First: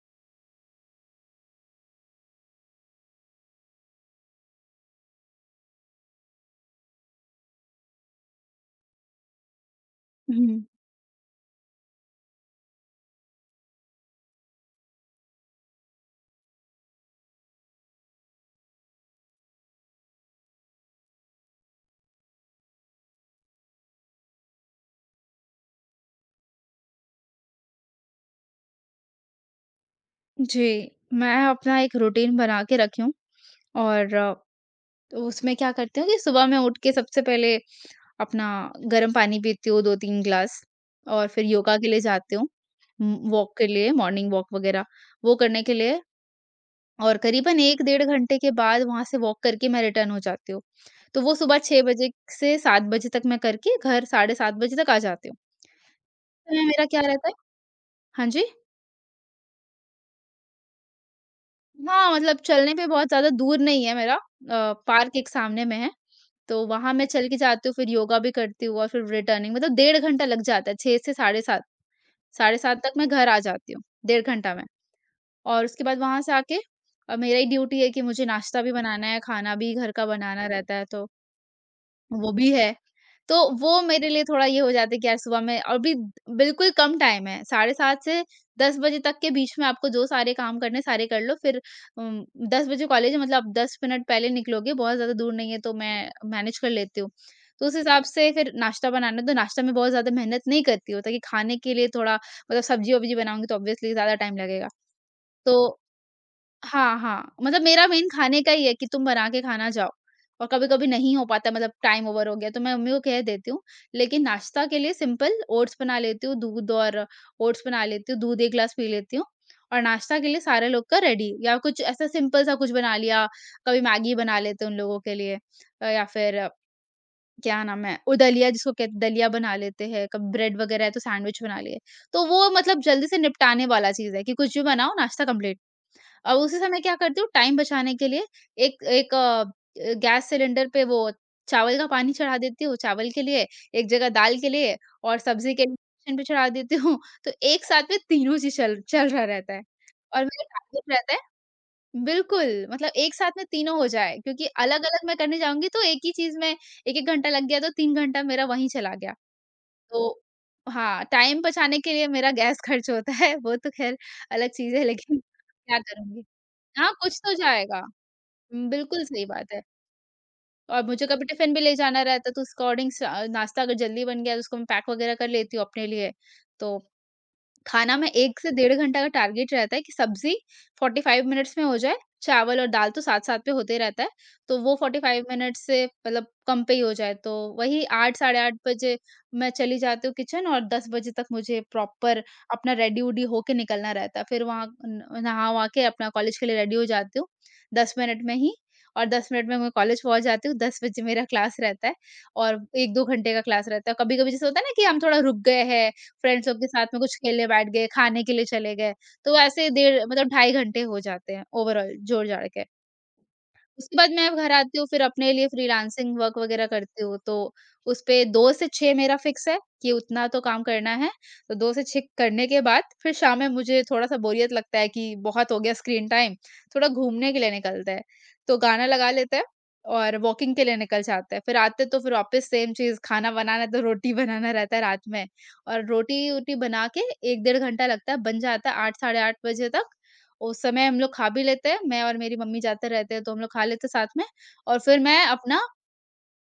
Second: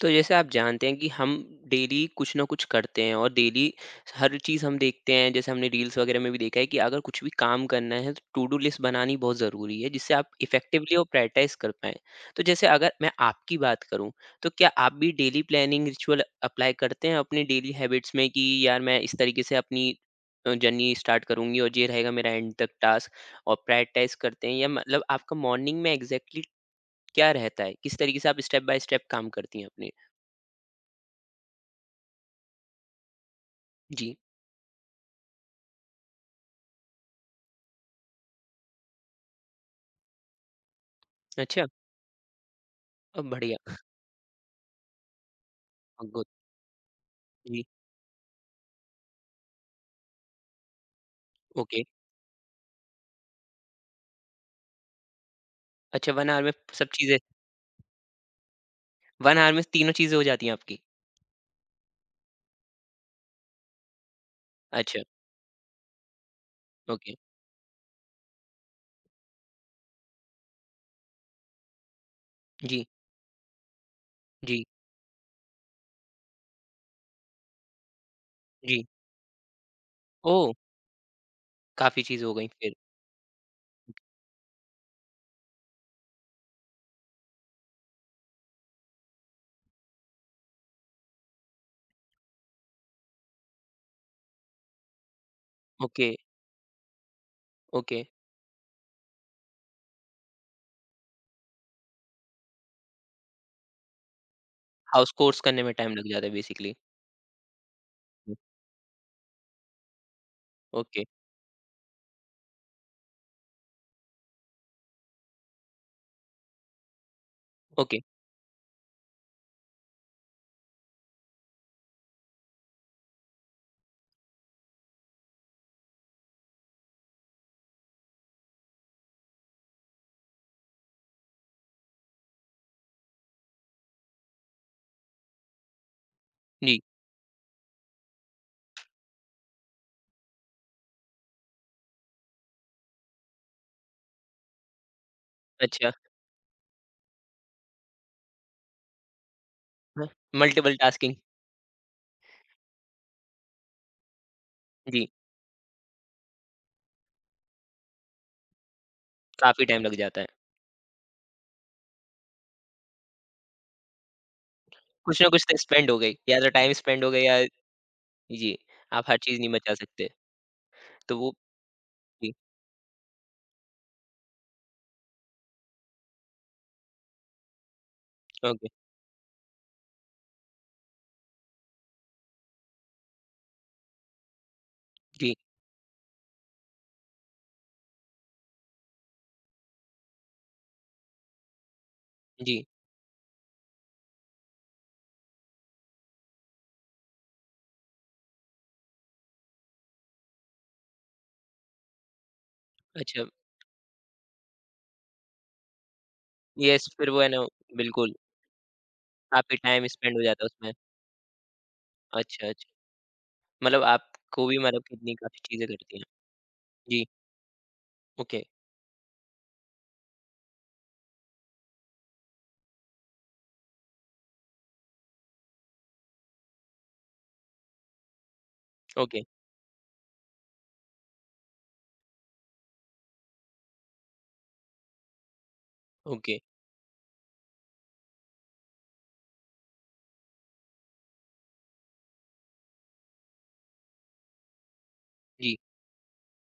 तो जैसे आप जानते हैं कि हम डेली कुछ ना कुछ करते हैं और डेली हर चीज़ हम देखते हैं, जैसे हमने रील्स वगैरह में भी देखा है कि अगर कुछ भी काम करना है तो टू डू लिस्ट बनानी बहुत ज़रूरी है जिससे आप हुँ। इफेक्टिवली और प्रायोरिटाइज कर पाएं। तो जैसे अगर मैं आपकी बात करूं, तो क्या आप भी डेली प्लानिंग रिचुअल अप्लाई करते हैं अपने डेली हैबिट्स में कि यार मैं इस तरीके से अपनी जर्नी स्टार्ट करूंगी और ये रहेगा मेरा एंड तक टास्क, और प्रायोरिटाइज करते हैं? या मतलब आपका मॉर्निंग में एग्जैक्टली क्या रहता है, किस तरीके से आप स्टेप बाय स्टेप काम करती हैं अपने? जी, मैं अपना एक रूटीन बना के रखी हूँ और जी, उसमें क्या करती हूँ कि सुबह मैं उठ के सबसे पहले अपना गर्म पानी पीती हूँ 2-3 ग्लास और फिर अच्छा। योगा के लिए जाती हूँ। वॉक के बढ़िया। लिए मॉर्निंग वॉक वग़ैरह वो करने के लिए गुड। और करीबन जी, 1 डेढ़ घंटे के बाद वहाँ से वॉक करके मैं रिटर्न हो जाती हूँ। तो वो सुबह ओके। 6 बजे से 7 बजे तक मैं करके घर साढ़े 7 बजे तक आ जाती हूँ। अच्छा, 1 ऑवर में तो मेरा सब क्या चीज़ें? रहता है, हाँ जी? 1 ऑवर में तीनों चीज़ें हो जाती हैं आपकी? हाँ, मतलब चलने पे बहुत ज़्यादा दूर नहीं है मेरा, अच्छा, पार्क एक सामने में है, तो वहाँ मैं ओके। चल के जाती हूँ, फिर योगा भी करती हूँ और फिर रिटर्निंग मतलब डेढ़ घंटा लग जाता है, 6 से साढ़े 7, साढ़े 7 जी, तक मैं घर आ जाती हूँ, डेढ़ घंटा जी, में। और उसके बाद वहाँ से आके मेरा ही ड्यूटी है कि मुझे नाश्ता भी जी। बनाना है, खाना भी घर का बनाना ओह! रहता है, तो काफ़ी चीज़ें वो हो गई भी है। फिर। तो वो मेरे लिए थोड़ा ये हो जाता है कि यार सुबह में और भी बिल्कुल कम टाइम है, 7:30 से 10 बजे तक के बीच में आपको जो सारे काम करने हैं, सारे कर लो फिर। उम, 10 बजे कॉलेज है, मतलब 10 मिनट पहले निकलोगे, बहुत ज़्यादा दूर नहीं है तो ओके, मैं मैनेज कर लेती हूँ। तो उस ओके। हिसाब से फिर नाश्ता बनाना है, तो नाश्ता में बहुत ज़्यादा मेहनत नहीं करती हूँ ताकि खाने के लिए थोड़ा मतलब सब्ज़ी-वब्ज़ी बनाऊँगी तो ऑब्वियसली ज़्यादा टाइम लगेगा। हाउस कोर्स तो करने में टाइम लग जाता है बेसिकली। हाँ, हाँ, मतलब मेरा मेन हुँ, खाने का ही है कि तुम बना के खाना जाओ और कभी-कभी ओके, नहीं हो पाता, मतलब टाइम ओवर हो गया तो मैं मम्मी को कह देती हूँ। लेकिन नाश्ता के लिए सिंपल ओट्स बना लेती हूँ, दूध और ओट्स बना ओके। लेती हूँ, दूध 1 ग्लास पी लेती हूँ और नाश्ता के लिए सारे लोग का रेडी या कुछ ऐसा सिंपल सा कुछ बना लिया, कभी मैगी बना लेते हैं उन लोगों के लिए। या फिर क्या नाम है, वो दलिया जिसको कहते, दलिया बना लेते हैं, कभी ब्रेड वगैरह है तो सैंडविच बना लिए। तो वो मतलब जल्दी से निपटाने वाला चीज़ है कि कुछ भी बनाओ नाश्ता कंप्लीट। और उसी समय जी, क्या करती हूँ टाइम बचाने के लिए, एक एक गैस सिलेंडर पे वो चावल का पानी चढ़ा देती हूँ, चावल के लिए, एक जगह दाल के लिए और सब्जी के अच्छा। ऑप्शन पे चढ़ा देती हूँ। तो एक साथ में तीनों चीज़ चल चल रहा रहता है हाँ, और मेरा मल्टीपल टारगेट रहता टास्किंग। है, बिल्कुल, मतलब एक साथ में तीनों हो जाए क्योंकि अलग-अलग जी, मैं करने जाऊँगी तो एक ही चीज़ में 1-1 घंटा लग गया तो 3 घंटा मेरा वहीं चला गया। काफ़ी टाइम लग तो जाता है। हाँ, टाइम बचाने के लिए मेरा गैस खर्च होता है, वो तो खैर अलग चीज़ है, लेकिन कुछ ना कुछ तो क्या स्पेंड हो गई, करूँगी। या तो टाइम हाँ, स्पेंड हो कुछ तो गया या। जाएगा। जी, बिल्कुल आप हर सही चीज़ नहीं बात है। बचा सकते। और मुझे तो कभी वो टिफ़िन भी ले जाना रहता जी, है तो उसके अकॉर्डिंग स नाश्ता अगर जल्दी बन गया तो उसको मैं पैक वगैरह कर लेती हूँ अपने लिए। तो खाना में 1 से ओके। डेढ़ घंटा का टारगेट रहता है कि सब्ज़ी 45 मिनट्स में हो जाए, चावल और दाल तो साथ-साथ पे होते रहता है। तो वो 45 जी, मिनट्स से मतलब कम पे ही हो जाए। तो वही 8 साढ़े 8 बजे मैं चली जाती हूँ किचन और 10 बजे तक मुझे प्रॉपर जी। अपना रेडी-वेडी होके निकलना रहता है। फिर वहाँ न नहा-वहा के अपना कॉलेज के लिए रेडी हो जाती हूँ, 10 मिनट में ही, और 10 मिनट में मैं कॉलेज पहुँच जाती हूँ। 10 बजे मेरा क्लास रहता है और 1-2 अच्छा। घंटे का क्लास रहता है। कभी-कभी जैसे होता है ना कि हम थोड़ा रुक गए हैं फ्रेंड्स लोग के साथ यस, में, फिर कुछ वो है ना। खेलने बैठ गए, बिल्कुल। खाने के लिए चले गए, तो काफ़ी ऐसे टाइम डेढ़ स्पेंड हो मतलब जाता है ढाई उसमें। घंटे हो जाते हैं ओवरऑल अच्छा, जोड़-जाड़ के। अच्छा। मतलब उसके बाद मैं आपको घर भी आती मतलब हूँ, फिर कितनी अपने काफ़ी लिए चीज़ें करती हैं। फ्रीलांसिंग वर्क वगैरह जी, करती हूँ, तो उसपे ओके, 2 से 6 मेरा फ़िक्स है कि उतना तो काम करना है। तो 2 से 6 करने के बाद फिर शाम में मुझे थोड़ा-सा बोरियत लगता है कि बहुत हो गया स्क्रीन टाइम, थोड़ा घूमने के लिए निकलते हैं। तो गाना लगा ओके, लेते हैं और वॉकिंग के लिए निकल जाते हैं। फिर आते तो फिर वापस सेम चीज़, खाना बनाना है तो रोटी बनाना रहता है रात में, और ओके, रोटी-वोटी बना के 1 डेढ़ घंटा लगता है, बन जाता है 8 साढ़े 8 बजे तक। उस समय हम लोग खा भी लेते हैं, मैं और मेरी मम्मी जाते रहते हैं, तो हम लोग खा लेते हैं साथ में और फिर मैं जी, अपना,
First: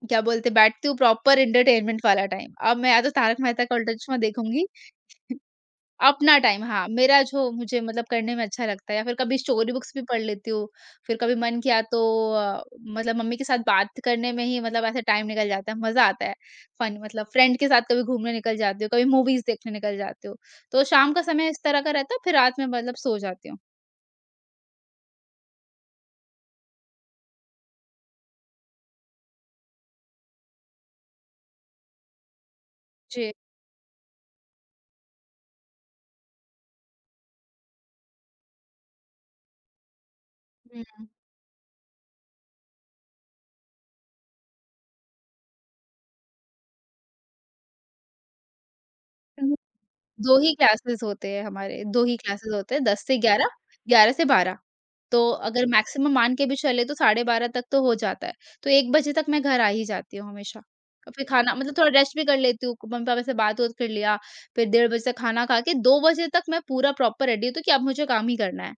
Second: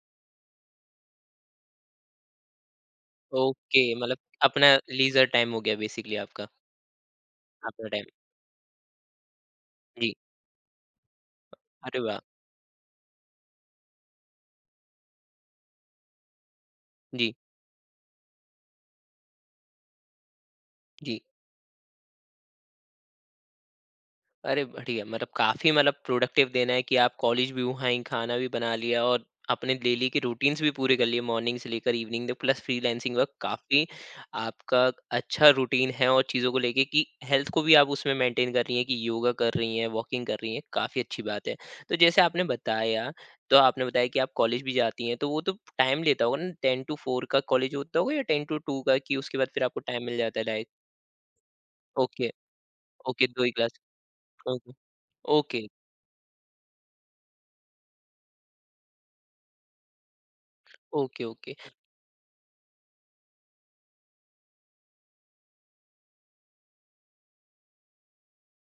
क्या बोलते हैं, बैठती हूँ प्रॉपर एंटरटेनमेंट वाला टाइम। अब मैं या तो तारक मेहता का ओके। उल्टा चश्मा मतलब देखूँगी, अपना लीजर टाइम हो गया बेसिकली अपना आपका, टाइम, हाँ, मेरा जो मुझे अपना टाइम। मतलब करने में अच्छा लगता है या फिर कभी स्टोरी बुक्स भी जी, पढ़ लेती हूँ। फिर कभी मन किया अरे तो वाह! अ, मतलब मम्मी के साथ बात करने में ही, मतलब ऐसे टाइम निकल जाता है, मज़ा आता है। फन मतलब जी, फ्रेंड के साथ कभी घूमने निकल जाती हूँ, कभी मूवीज़ देखने निकल जाती हूँ। तो शाम जी। का समय इस तरह का रहता है, फिर रात में मतलब सो जाती हूँ। अरे बढ़िया, मतलब काफी मतलब प्रोडक्टिव दिन है कि आप कॉलेज भी वहीं, खाना भी बना लिया और अपने डेली के रूटीन्स भी पूरे कर लिए मॉर्निंग से लेकर इवनिंग तक, प्लस फ्रीलांसिंग वर्क जी। काफी। आपका अच्छा रूटीन है, और चीजों को लेके कि हेल्थ को भी आप उसमें मेंटेन कर रही हैं, कि योगा कर रही हैं, वॉकिंग कर रही हैं, काफी हुँ। अच्छी बात है। तो जैसे आपने बताया, तो आपने बताया कि आप कॉलेज भी जाती हैं, तो वो तो टाइम लेता होगा ना। 10 to 4 का कॉलेज होता होगा या 10 to 2 का? कि उसके बाद फिर आपको टाइम मिल 2 जाता है, ही लाइक। क्लासेस होते हैं हमारे, 2 ही ओके। क्लासेस होते हैं, 10 से ओके, दो 11, ही क्लास। 11 से 12। ओके तो ओके। अगर मैक्सिमम मान के भी चले तो 12:30 तक तो हो जाता है। तो 1 बजे तक मैं घर आ ही जाती हूँ हमेशा। और ओके। फिर खाना, ओके। मतलब थोड़ा रेस्ट भी कर लेती हूँ, मम्मी-पापा से बात-वूत कर लिया, फिर डेढ़ बजे तक खाना खा के 2 बजे तक मैं पूरा प्रॉपर रेडी होती हूँ तो कि अब मुझे काम ही करना है।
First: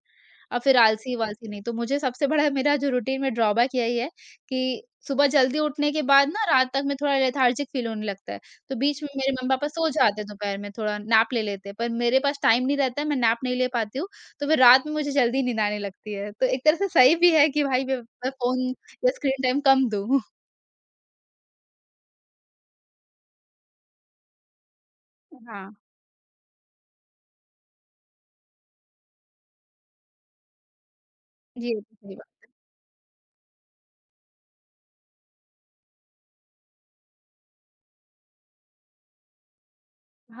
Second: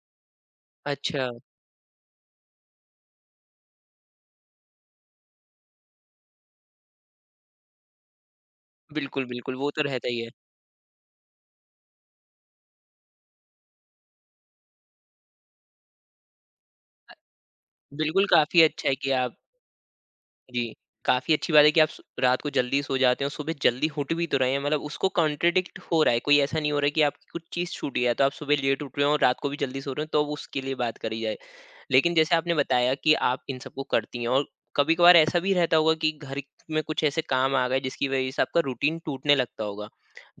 अब फिर अच्छा। आलसी-वालसी नहीं, तो मुझे सबसे बड़ा मेरा जो रूटीन में ड्रॉबैक यही है कि सुबह जल्दी उठने के बाद ना रात तक मैं थोड़ा लेथार्जिक फ़ील होने लगता है। तो बीच में बिल्कुल, मेरे बिल्कुल, मम्मी-पापा वो तो सो रहता ही जाते हैं है। दोपहर में, थोड़ा नैप ले लेते हैं, पर मेरे पास टाइम नहीं रहता है, मैं नैप नहीं ले पाती हूँ। तो फिर रात में मुझे जल्दी नींद आने लगती है। तो एक तरह से अ, सही भी है कि भाई मैं बिल्कुल मैं काफ़ी फ़ोन अच्छा है कि या आप। स्क्रीन टाइम कम दूँ। जी, काफ़ी अच्छी बात है कि आप सु रात को जल्दी सो जाते हो, सुबह जल्दी उठ भी तो रहे हैं, मतलब उसको हाँ। कॉन्ट्रडिक्ट हो रहा है, कोई ऐसा नहीं हो रहा है कि आपकी कुछ चीज़ छूट गया, तो आप सुबह लेट उठ रहे हो और रात को भी जल्दी सो रहे हो, तो अब उसके लिए बात करी जाए। जी, ये तो लेकिन सही जैसे बात, आपने बताया कि आप इन सबको करती हैं, और कभी कभार ऐसा भी रहता होगा कि घर में कुछ ऐसे काम आ गए जिसकी वजह से आपका रूटीन टूटने लगता होगा,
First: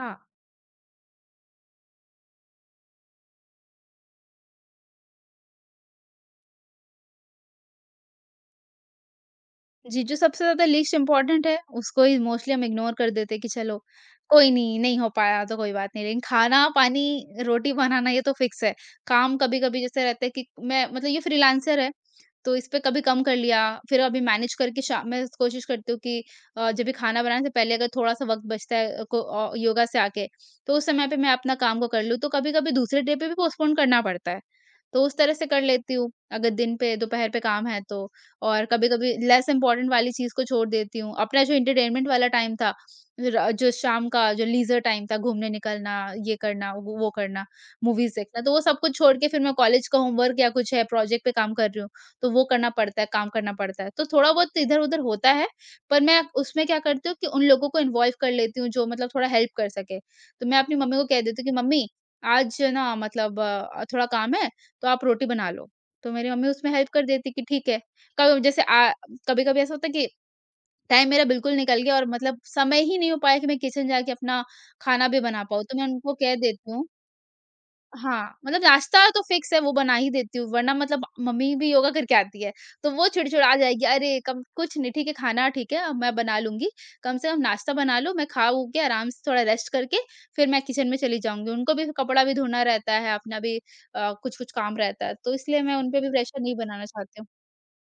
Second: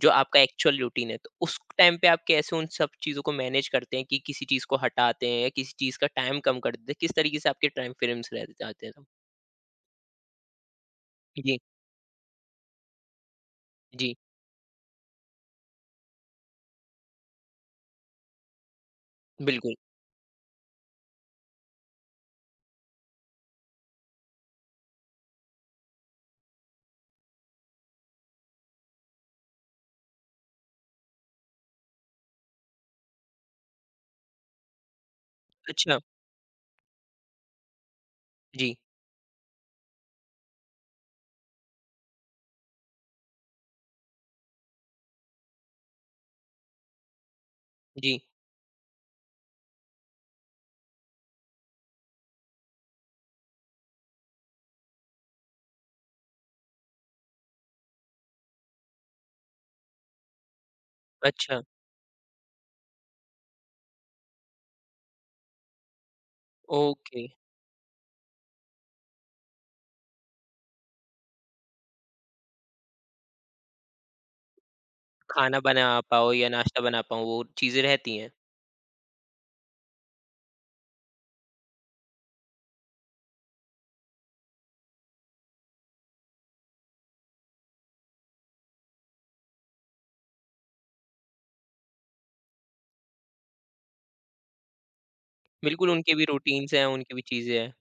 जो आपका एक्चुअल रूटीन है, तो उस टाइम पे आप कैसे उन सब चीज़ों को मैनेज करते हैं? कि किसी चीज़ को हटाते हैं या किसी चीज़ का टाइम कम कर देते हैं? किस तरीके से आपके टाइम फ्रेम्स रह जाते हैं तब? जी, जो सबसे ज़्यादा लीस्ट इम्पोर्टेंट है, जी। उसको ही मोस्टली हम इग्नोर कर देते हैं कि चलो जी। कोई नहीं, नहीं हो पाया तो कोई बात नहीं। लेकिन खाना-पानी, रोटी बनाना ये तो फिक्स है। काम बिल्कुल। कभी-कभी जैसे रहता है कि मैं मतलब ये फ्रीलांसर है तो इस पे कभी कम कर लिया, फिर अभी मैनेज करके शाम मैं कोशिश करती हूँ कि जब भी खाना बनाने से पहले अगर थोड़ा-सा वक़्त बचता है योगा से आके, तो उस समय पे मैं अपना काम को कर लूँ। तो कभी-कभी दूसरे डे पे भी पोस्टपोन करना पड़ता है, तो उस तरह से कर लेती अच्छा। हूँ, अगर दिन पे दोपहर पे काम है तो। और जी। कभी-कभी लेस इम्पोर्टेंट वाली चीज़ को छोड़ देती हूँ। अपना जो एंटरटेनमेंट वाला टाइम था, र जो शाम का जो लीज़र टाइम था, घूमने निकलना, ये करना, वो करना, जी। मूवीज़ देखना, तो वो सब कुछ छोड़ के फिर मैं कॉलेज का होमवर्क या कुछ है, प्रोजेक्ट पे काम कर रही हूँ, तो वो करना पड़ता है, काम करना पड़ता है। तो थोड़ा-बहुत तो इधर-उधर होता है, पर मैं उसमें क्या करती हूँ कि उन लोगों को इन्वॉल्व कर लेती हूँ जो मतलब थोड़ा हेल्प कर सके। तो मैं अपनी मम्मी को कह देती हूँ अच्छा। कि मम्मी आज ना, मतलब थोड़ा काम है तो आप रोटी बना लो। तो मेरी मम्मी उसमें हेल्प कर ओके। देती कि ठीक है। कब जैसे आ कभी-कभी ऐसा होता है कि टाइम मेरा बिल्कुल निकल गया और मतलब समय ही नहीं हो पाया कि मैं किचन जाके अपना खाना भी बना खाना पाऊँ। तो मैं बना उनको पाओ कह या देती नाश्ता हूँ, बना पाओ, वो चीज़ें रहती हैं। हाँ, मतलब नाश्ता तो फ़िक्स है वो बना ही देती हूँ, वरना मतलब मम्मी भी योगा करके आती है, तो वो चिड़चिड़ा जाएगी, अरे कम कुछ नहीं ठीक है, खाना ठीक है अब मैं बना लूँगी, कम से कम नाश्ता बना लो मैं खा-ऊ के आराम से थोड़ा रेस्ट करके फिर मैं किचन में चली जाऊँगी। उनको भी कपड़ा भी धोना रहता है, अपना भी कुछ-कुछ काम रहता है, तो इसलिए मैं बिल्कुल, उन पे भी उनके भी प्रेशर नहीं रूटीन्स हैं, बनाना उनकी भी चाहती हूँ। चीज़ें हैं,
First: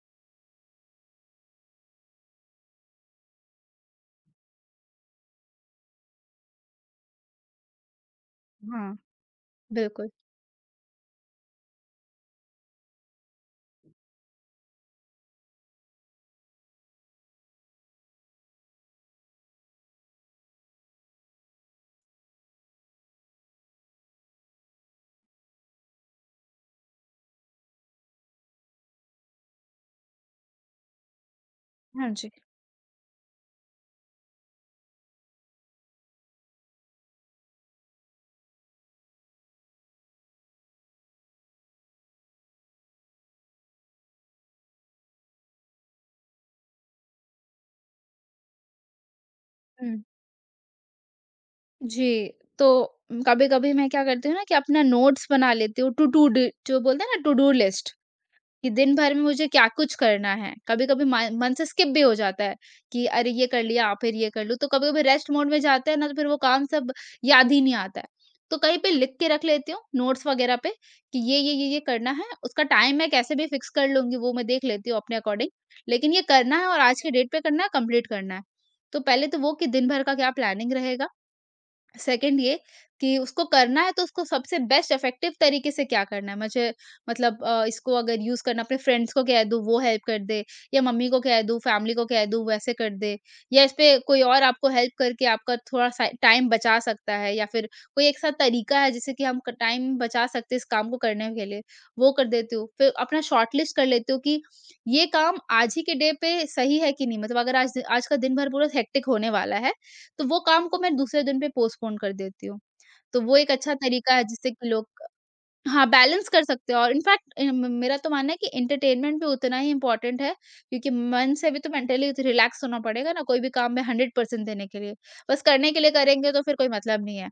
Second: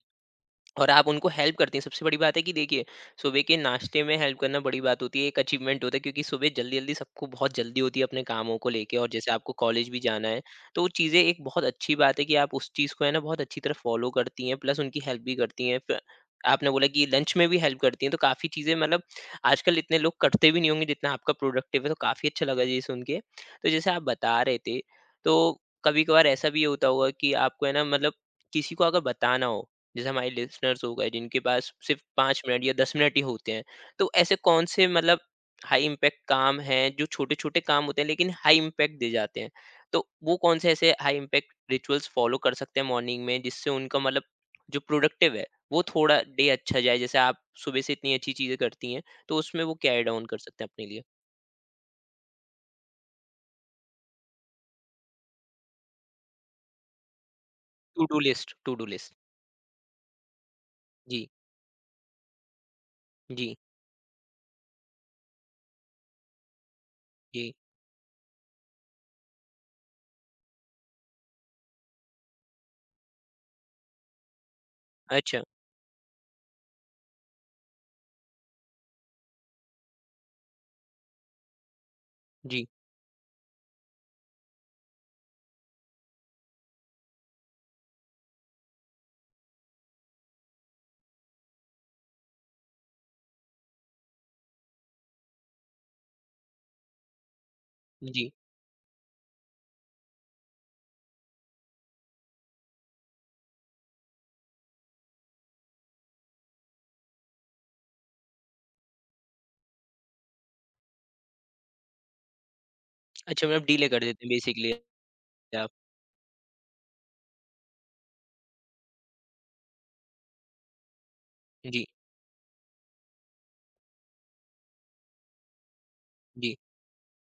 और आप उनको हेल्प करती हैं। सबसे बड़ी बात है कि देखिए, सुबह के नाश्ते में हेल्प करना बड़ी बात होती है, एक अचीवमेंट होता है, क्योंकि सुबह जल्दी-जल्दी सबको बहुत जल्दी होती है अपने कामों को लेके, हाँ, और जैसे आपको कॉलेज भी बिल्कुल। जाना है, तो वो चीज़ें एक बहुत अच्छी बात है कि आप उस चीज़ को है ना बहुत अच्छी तरह फ़ॉलो करती हैं, प्लस उनकी हेल्प भी करती हैं। प आपने बोला कि लंच में भी हेल्प करती हैं, तो काफ़ी चीज़ें मतलब आजकल इतने लोग करते भी नहीं होंगे जितना आपका प्रोडक्टिव है, तो काफ़ी अच्छा लगा ये सुन के। तो जैसे आप बता रहे थे, तो कभी-कभार ऐसा भी होता होगा कि आपको है ना मतलब किसी को अगर बताना हो, जैसे हमारे लिसनर्स हो गए जिनके पास सिर्फ हाँ जी। 5 मिनट या 10 मिनट ही होते हैं, तो ऐसे कौन से मतलब हाई इम्पैक्ट काम हैं जो छोटे-छोटे काम होते हैं लेकिन हाई इम्पैक्ट दे जाते हैं? तो वो कौन से ऐसे हाई इम्पैक्ट रिचुअल्स फ़ॉलो कर सकते हैं मॉर्निंग में जिससे उनका मतलब जो प्रोडक्टिव है, वो थोड़ा डे अच्छा जाए? जैसे आप सुबह से इतनी अच्छी चीज़ें करती हैं, तो उसमें वो क्या हुँ, ऐड ऑन कर सकते हैं अपने लिए? जी, तो कभी-कभी मैं क्या करती हूँ ना कि अपना नोट्स बना लेती हूँ, टू टू ड जो बोलते हैं ना to do list, to do list, कि टू डू दिन लिस्ट। भर में मुझे क्या कुछ करना है। कभी-कभी जी, मन मन से स्किप भी हो जाता है कि अरे ये जी, कर लिया, फिर ये कर लूँ। तो कभी-कभी रेस्ट मोड में जाते हैं ना, तो फिर वो काम सब जी। याद ही नहीं आता है। तो कहीं पे लिख के रख लेती हूँ नोट्स वगैरह पे कि ये करना है। उसका टाइम मैं कैसे भी फिक्स कर लूँगी, वो मैं देख लेती हूँ अपने अच्छा, अकॉर्डिंग। लेकिन ये करना है और आज के डेट पे करना है, कंप्लीट करना है। तो पहले तो वो कि दिन भर का क्या प्लानिंग रहेगा, सेकंड ये जी, कि उसको करना है तो उसको सबसे बेस्ट इफेक्टिव तरीके से क्या करना है मुझे। मतलब इसको अगर यूज करना, अपने फ्रेंड्स को कह दूं वो हेल्प कर दे, या मम्मी को कह दूं, फैमिली को कह दूं वैसे कर दे, या इस पे कोई और आपको हेल्प करके आपका थोड़ा सा टाइम बचा सकता है, या फिर कोई एक जी। सा तरीका है जिससे कि हम टाइम बचा सकते हैं इस काम को करने के लिए। वो कर देती हूँ, फिर अपना शॉर्ट लिस्ट कर लेती हूँ कि ये काम आज ही के डे पे सही है कि नहीं। मतलब अगर आज आज का दिन भर पूरा हेक्टिक होने वाला है तो वो काम को मैं दूसरे दिन पे पोस्टपोन कर देती हूँ। तो वो अच्छा, एक मतलब अच्छा डीले कर तरीका देते है हैं जिससे कि बेसिकली लोग आप। हाँ, बैलेंस कर सकते हो। और इनफैक्ट अ, म मेरा तो मानना है कि एंटरटेनमेंट भी उतना ही इम्पोर्टेंट है, क्योंकि मन से भी तो जी, मेंटली रिलैक्स होना पड़ेगा ना, कोई भी काम में 100% देने के लिए। बस करने के लिए करेंगे तो फिर जी, कोई मतलब नहीं है।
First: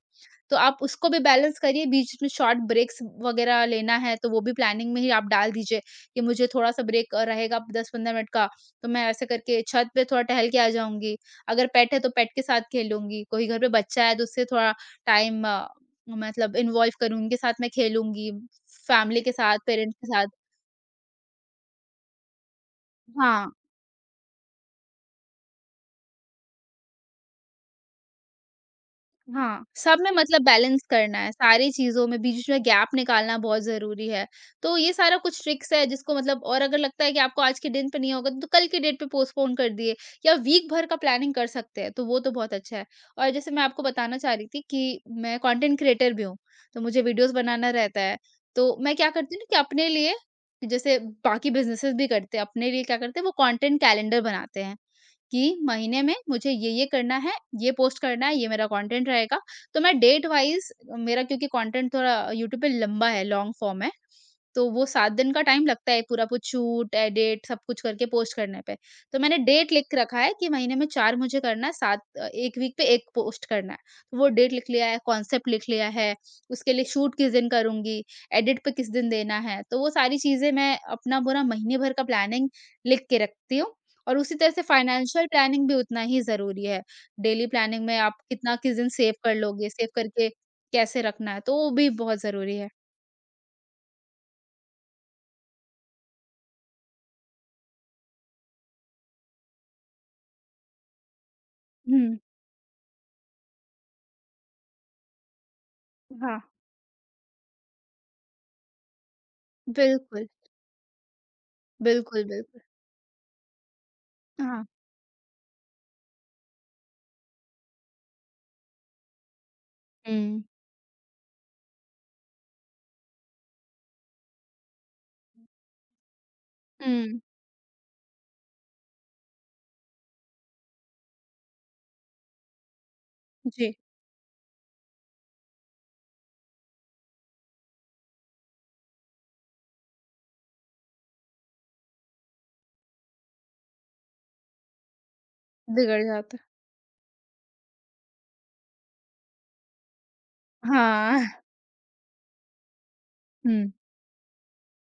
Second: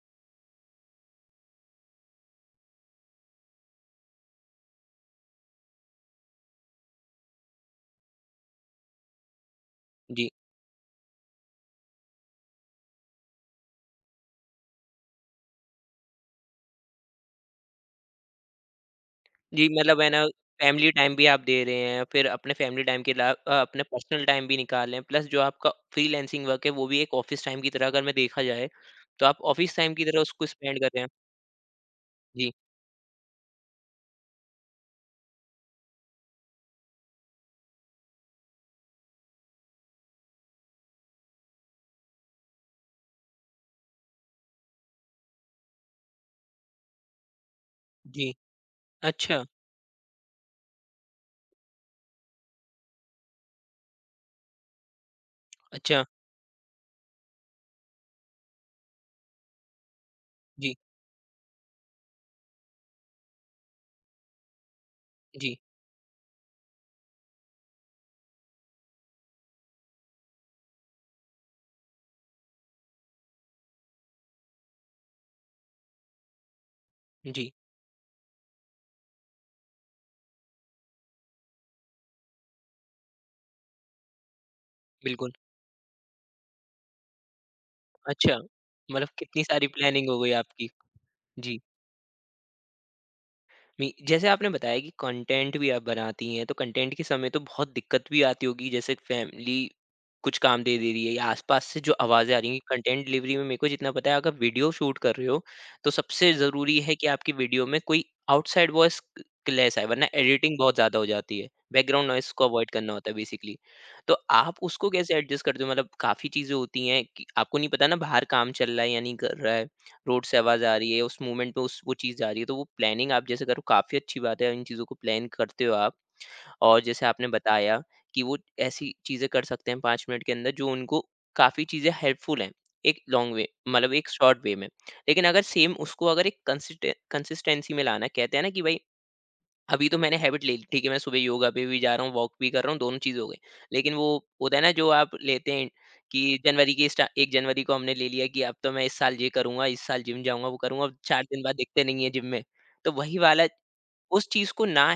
तो आप उसको भी बैलेंस करिए, बीच में शॉर्ट ब्रेक्स वगैरह लेना है, तो वो भी प्लानिंग में ही आप डाल दीजिए कि मुझे थोड़ा-सा ब्रेक रहेगा 10-15 मिनट का, तो मैं ऐसे करके छत पे थोड़ा जी। टहल के आ जाऊँगी। अगर पेट है तो पेट के साथ खेलूँगी, कोई घर पे बच्चा है तो उससे थोड़ा टाइम मतलब इन्वॉल्व करूँ, उनके साथ मैं खेलूँगी, फैमिली के साथ, जी, पेरेंट्स मतलब के है ना साथ। फैमिली टाइम भी आप दे रहे हैं, फिर अपने फैमिली टाइम के हाँ। अपने पर्सनल टाइम भी निकाल रहे हैं, प्लस जो आपका फ्रीलांसिंग वर्क है वो भी एक ऑफ़िस टाइम की तरह अगर मैं देखा जाए, तो आप हाँ, ऑफ़िस टाइम सब की में तरह मतलब उसको स्पेंड बैलेंस कर रहे हैं। करना है, सारी चीज़ों में बीच जी, में गैप निकालना बहुत ज़रूरी है। तो ये सारा कुछ ट्रिक्स है जिसको मतलब, और अगर लगता है कि आपको आज के दिन पे नहीं होगा तो कल की डेट पे पोस्टपोन कर दिए, या वीक भर का प्लानिंग कर सकते हैं, तो वो तो बहुत अच्छा है। और जैसे मैं आपको बताना चाह रही थी कि मैं कंटेंट क्रिएटर भी हूँ, तो मुझे वीडियोज़ बनाना रहता है। जी। तो मैं क्या करती हूँ अच्छा, ना कि अपने लिए, जैसे बाकी बिज़नेसेस भी करते हैं, अपने लिए क्या करते हैं वो कंटेंट कैलेंडर बनाते हैं। कि महीने अच्छा। में मुझे ये-ये करना है, ये पोस्ट करना है, ये मेरा कंटेंट रहेगा। तो मैं डेट वाइज़, जी, मेरा क्योंकि कंटेंट थोड़ा यूट्यूब पे लंबा है, लॉन्ग फॉर्म है, तो वो 7 दिन का जी, टाइम लगता है पूरा कुछ शूट, एडिट सब कुछ करके पोस्ट करने पे। तो मैंने डेट लिख रखा है कि महीने में 4 मुझे करना है, 7 1 वीक पे 1 पोस्ट करना है। तो वो डेट लिख लिया है, कॉन्सेप्ट लिख लिया है, उसके लिए शूट किस दिन जी, करूँगी, एडिट पे किस दिन देना है। तो वो सारी चीज़ें मैं अपना पूरा महीने भर का प्लानिंग लिख के रखती हूँ और उसी तरह से फाइनेंशियल बिल्कुल। प्लानिंग भी उतना ही ज़रूरी है। डेली प्लानिंग में आप अच्छा, कितना किस दिन मतलब सेव कर कितनी सारी लोगे, सेव प्लानिंग हो करके गई आपकी। कैसे रखना है, तो जी। वो भी बहुत ज़रूरी है। मी जैसे आपने बताया कि कंटेंट भी आप बनाती हैं, तो कंटेंट के समय तो बहुत दिक्कत भी आती होगी, जैसे फैमिली कुछ काम दे दे रही है या आसपास से जो हुँ, आवाज़ें आ रही हैं। कंटेंट डिलीवरी में मेरे को जितना पता है, अगर वीडियो शूट कर रहे हो, तो सबसे हाँ, ज़रूरी है कि आपकी वीडियो में कोई आउटसाइड वॉइस लेस आए, वरना बिल्कुल, एडिटिंग बहुत ज़्यादा हो जाती है। बैकग्राउंड बिल्कुल, नॉइज़ को बिल्कुल। अवॉइड करना होता है बेसिकली। तो आप हाँ। उसको कैसे एडजस्ट करते हो? मतलब काफ़ी चीज़ें होती हैं कि आपको नहीं पता ना बाहर काम चल रहा है या नहीं कर रहा है। रोड से हुँ, आवाज़ आ रही है, उस मोमेंट में उस वो चीज़ जा रही है, तो वो प्लानिंग आप जैसे करो काफ़ी अच्छी बात है, इन चीज़ों को प्लान करते हो आप। और जैसे हुँ। आपने बताया कि वो ऐसी चीज़ें कर सकते हैं 5 मिनट के अंदर जो उनको काफ़ी चीज़ें हेल्पफुल हैं, एक लॉन्ग वे जी, मतलब एक शॉर्ट वे में। लेकिन अगर सेम उसको अगर एक कंसिस्टेंसी में लाना कहते हैं ना कि भई अभी तो मैंने हैबिट ले ली, ठीक है, मैं सुबह योगा पे भी जा रहा हूँ, वॉक भी कर रहा हूँ, दोनों चीज़ हो गई, लेकिन वो होता है ना जो आप लेते हैं बिगड़ कि जाता है। जनवरी की 1 जनवरी को हमने ले लिया कि अब तो मैं इस साल ये करूंगा, इस साल जिम जाऊंगा, वो करूंगा, अब चार हाँ, दिन बाद दिखते नहीं है जिम में। तो वही वाला हुँ। उस चीज को ना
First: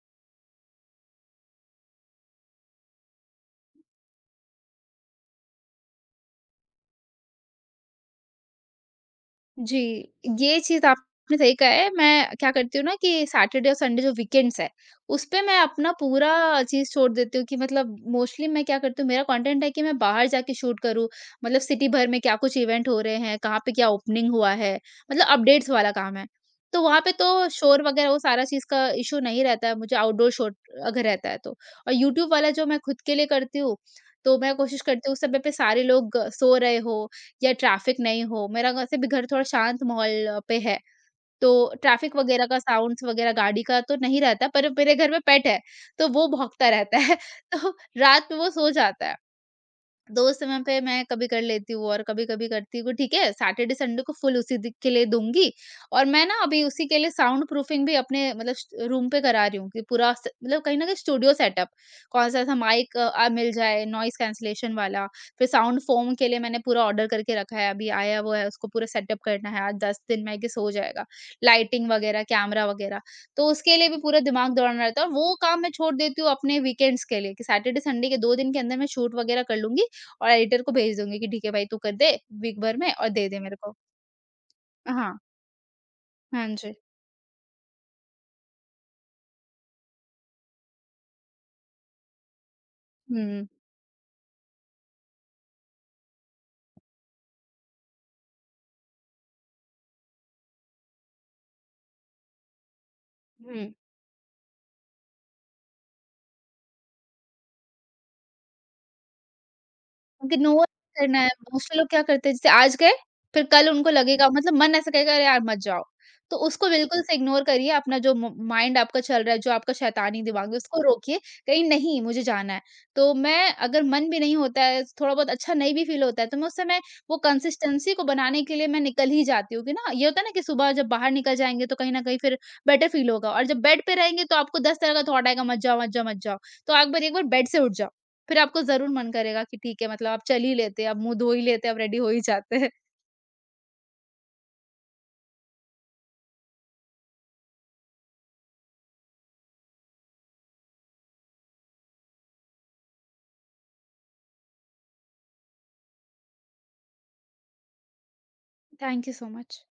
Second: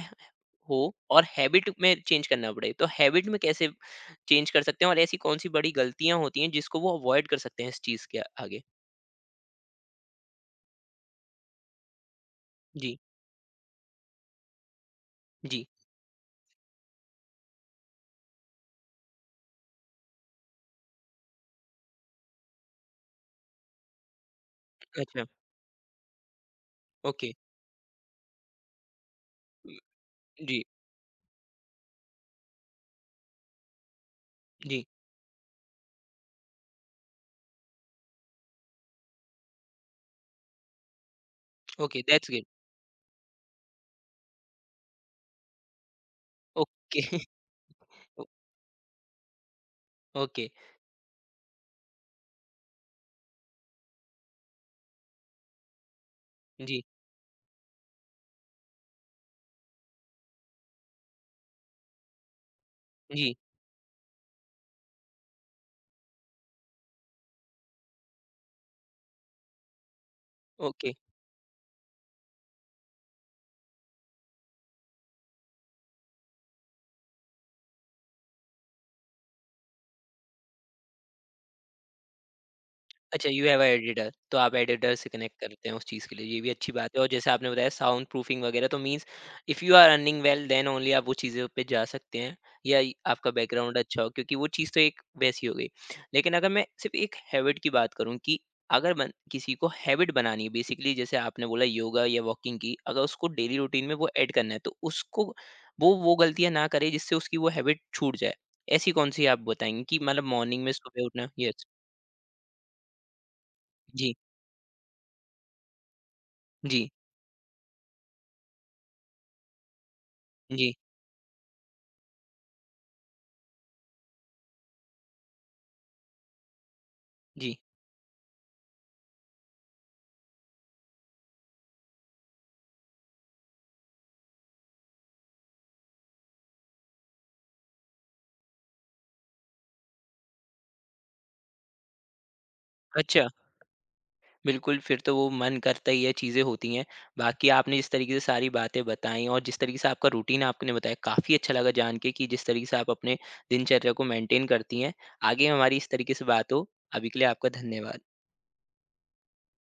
हो, और हैबिट में चेंज करना पड़े तो हैबिट में कैसे चेंज कर सकते हैं, और ऐसी कौन सी बड़ी गलतियां होती हैं जिसको वो अवॉइड कर सकते हैं इस चीज के आगे? जी, ये चीज़ आपने सही कहा है। मैं क्या करती हूँ ना जी। कि सैटरडे और संडे जो वीकेंड्स है, उसपे मैं जी। अपना पूरा चीज़ छोड़ देती हूँ कि मतलब मोस्टली मैं क्या करती हूँ, मेरा कंटेंट है कि मैं बाहर जाके शूट करूँ। मतलब सिटी भर में क्या कुछ इवेंट हो रहे हैं, कहाँ पे क्या ओपनिंग हुआ है, अच्छा। मतलब अपडेट्स वाला काम है। तो वहाँ पे ओके। तो शोर वगैरह वो सारा चीज़ का इश्यू नहीं रहता है, मुझे आउटडोर शूट जी। अगर रहता है तो। और यूट्यूब वाला जो मैं खुद के लिए करती हूँ, तो मैं कोशिश जी। करती हूँ उस समय पे सारे लोग सो रहे हो या ट्रैफ़िक नहीं हो, मेरा वैसे भी घर थोड़ा शांत माहौल पे है, तो ओके, ट्रैफ़िक दैट्स गुड। वगैरह का साउंड्स वगैरह गाड़ी का तो नहीं रहता, पर मेरे घर में पेट है, तो वो भौंकता रहता ओके है, तो रात में वो सो जाता है। दो ओके। समय पे मैं कभी कर लेती हूँ और कभी-कभी करती हूँ, ठीक है, सैटरडे संडे को फुल उसी दि के लिए दूँगी। और मैं ना अभी जी, उसी के लिए साउंड प्रूफिंग भी अपने मतलब स रूम पे करा रही हूँ कि पूरा स मतलब कहीं न कहीं स्टूडियो सेटअप, कौन-सा ऐसा माइक जी, मिल जाए, नॉइज़ कैंसलेशन वाला, फिर साउंड फोम के लिए मैंने पूरा ऑर्डर करके रखा है, अभी आया वो है, उसको पूरा सेटअप करना है, आज 10 दिन में आई गेस हो ओके। जाएगा। लाइटिंग वगैरह, कैमरा वगैरह, तो उसके लिए भी पूरा दिमाग दौड़ाना रहता है और वो काम मैं छोड़ देती हूँ अपने वीकेंड्स के लिए कि सैटरडे संडे के 2 दिन के अंदर मैं शूट वगैरह कर लूँगी। और एडिटर को भेज दूँगी कि ठीक है भाई तू कर दे वीक भर में और अच्छा, दे दे यू मेरे हैव अ को। एडिटर, तो आप एडिटर से हाँ, कनेक्ट करते हैं उस चीज़ के लिए, ये हाँ भी अच्छी जी। बात है। और जैसे आपने बताया साउंड प्रूफिंग वगैरह, तो means if you are earning well then only आप वो चीज़ों पे जा सकते हैं, या य आपका हुँ, बैकग्राउंड अच्छा हो, क्योंकि वो चीज़ तो एक वैसी हो गई। लेकिन अगर मैं सिर्फ़ एक हैबिट की बात करूँ कि अगर बन किसी को हैबिट बनानी है बेसिकली, जैसे आपने बोला योगा या वॉकिंग की, अगर उसको डेली हुँ। रूटीन में वो ऐड करना है, तो उसको वो गलतियाँ ना करे जिससे उसकी वो हैबिट छूट जाए। ऐसी कौन-सी आप बताएँगी कि मतलब मॉर्निंग इग्नोर में सुबह करना उठना? है, यस। मोस्टली लोग क्या करते हैं जैसे आज गए, फिर कल उनको जी, लगेगा मतलब मन ऐसा कहेगा अरे यार मत जाओ। तो उसको जी। बिल्कुल से इग्नोर करिए, अपना जो म माइंड आपका चल रहा है, जो आपका शैतानी दिमाग है जी, उसको रोकिए, कहीं नहीं मुझे जाना है। तो मैं अगर मन भी नहीं होता है, थोड़ा बहुत अच्छा नहीं भी फ़ील होता है, तो मैं उस समय वो जी। कंसिस्टेंसी को बनाने के लिए मैं निकल ही जाती हूँ कि ना ये होता है ना कि सुबह जब बाहर निकल जाएँगे तो कहीं न कहीं फिर बेटर फ़ील होगा। और जब बेड पे रहेंगे तो आपको 10 तरह का थॉट आएगा मत जाओ, मत जाओ, मत जाओ। तो एक बार बेड से उठ जाओ। फिर आपको ज़रूर मन करेगा कि ठीक है मतलब आप चल ही लेते हैं, अब मुँह धो ही लेते हैं, अब रेडी हो ही जाते हैं। अच्छा, बिल्कुल फिर तो वो मन करता ही है, चीज़ें होती हैं। बाकी आपने जिस तरीके से सारी बातें बताई और जिस तरीके से आपका रूटीन आपने बताया, काफ़ी अच्छा लगा जान के कि जिस तरीके से आप अपने दिनचर्या को मेंटेन करती हैं। आगे हमारी इस तरीके से बात हो, अभी के लिए आपका धन्यवाद। Thank you so much.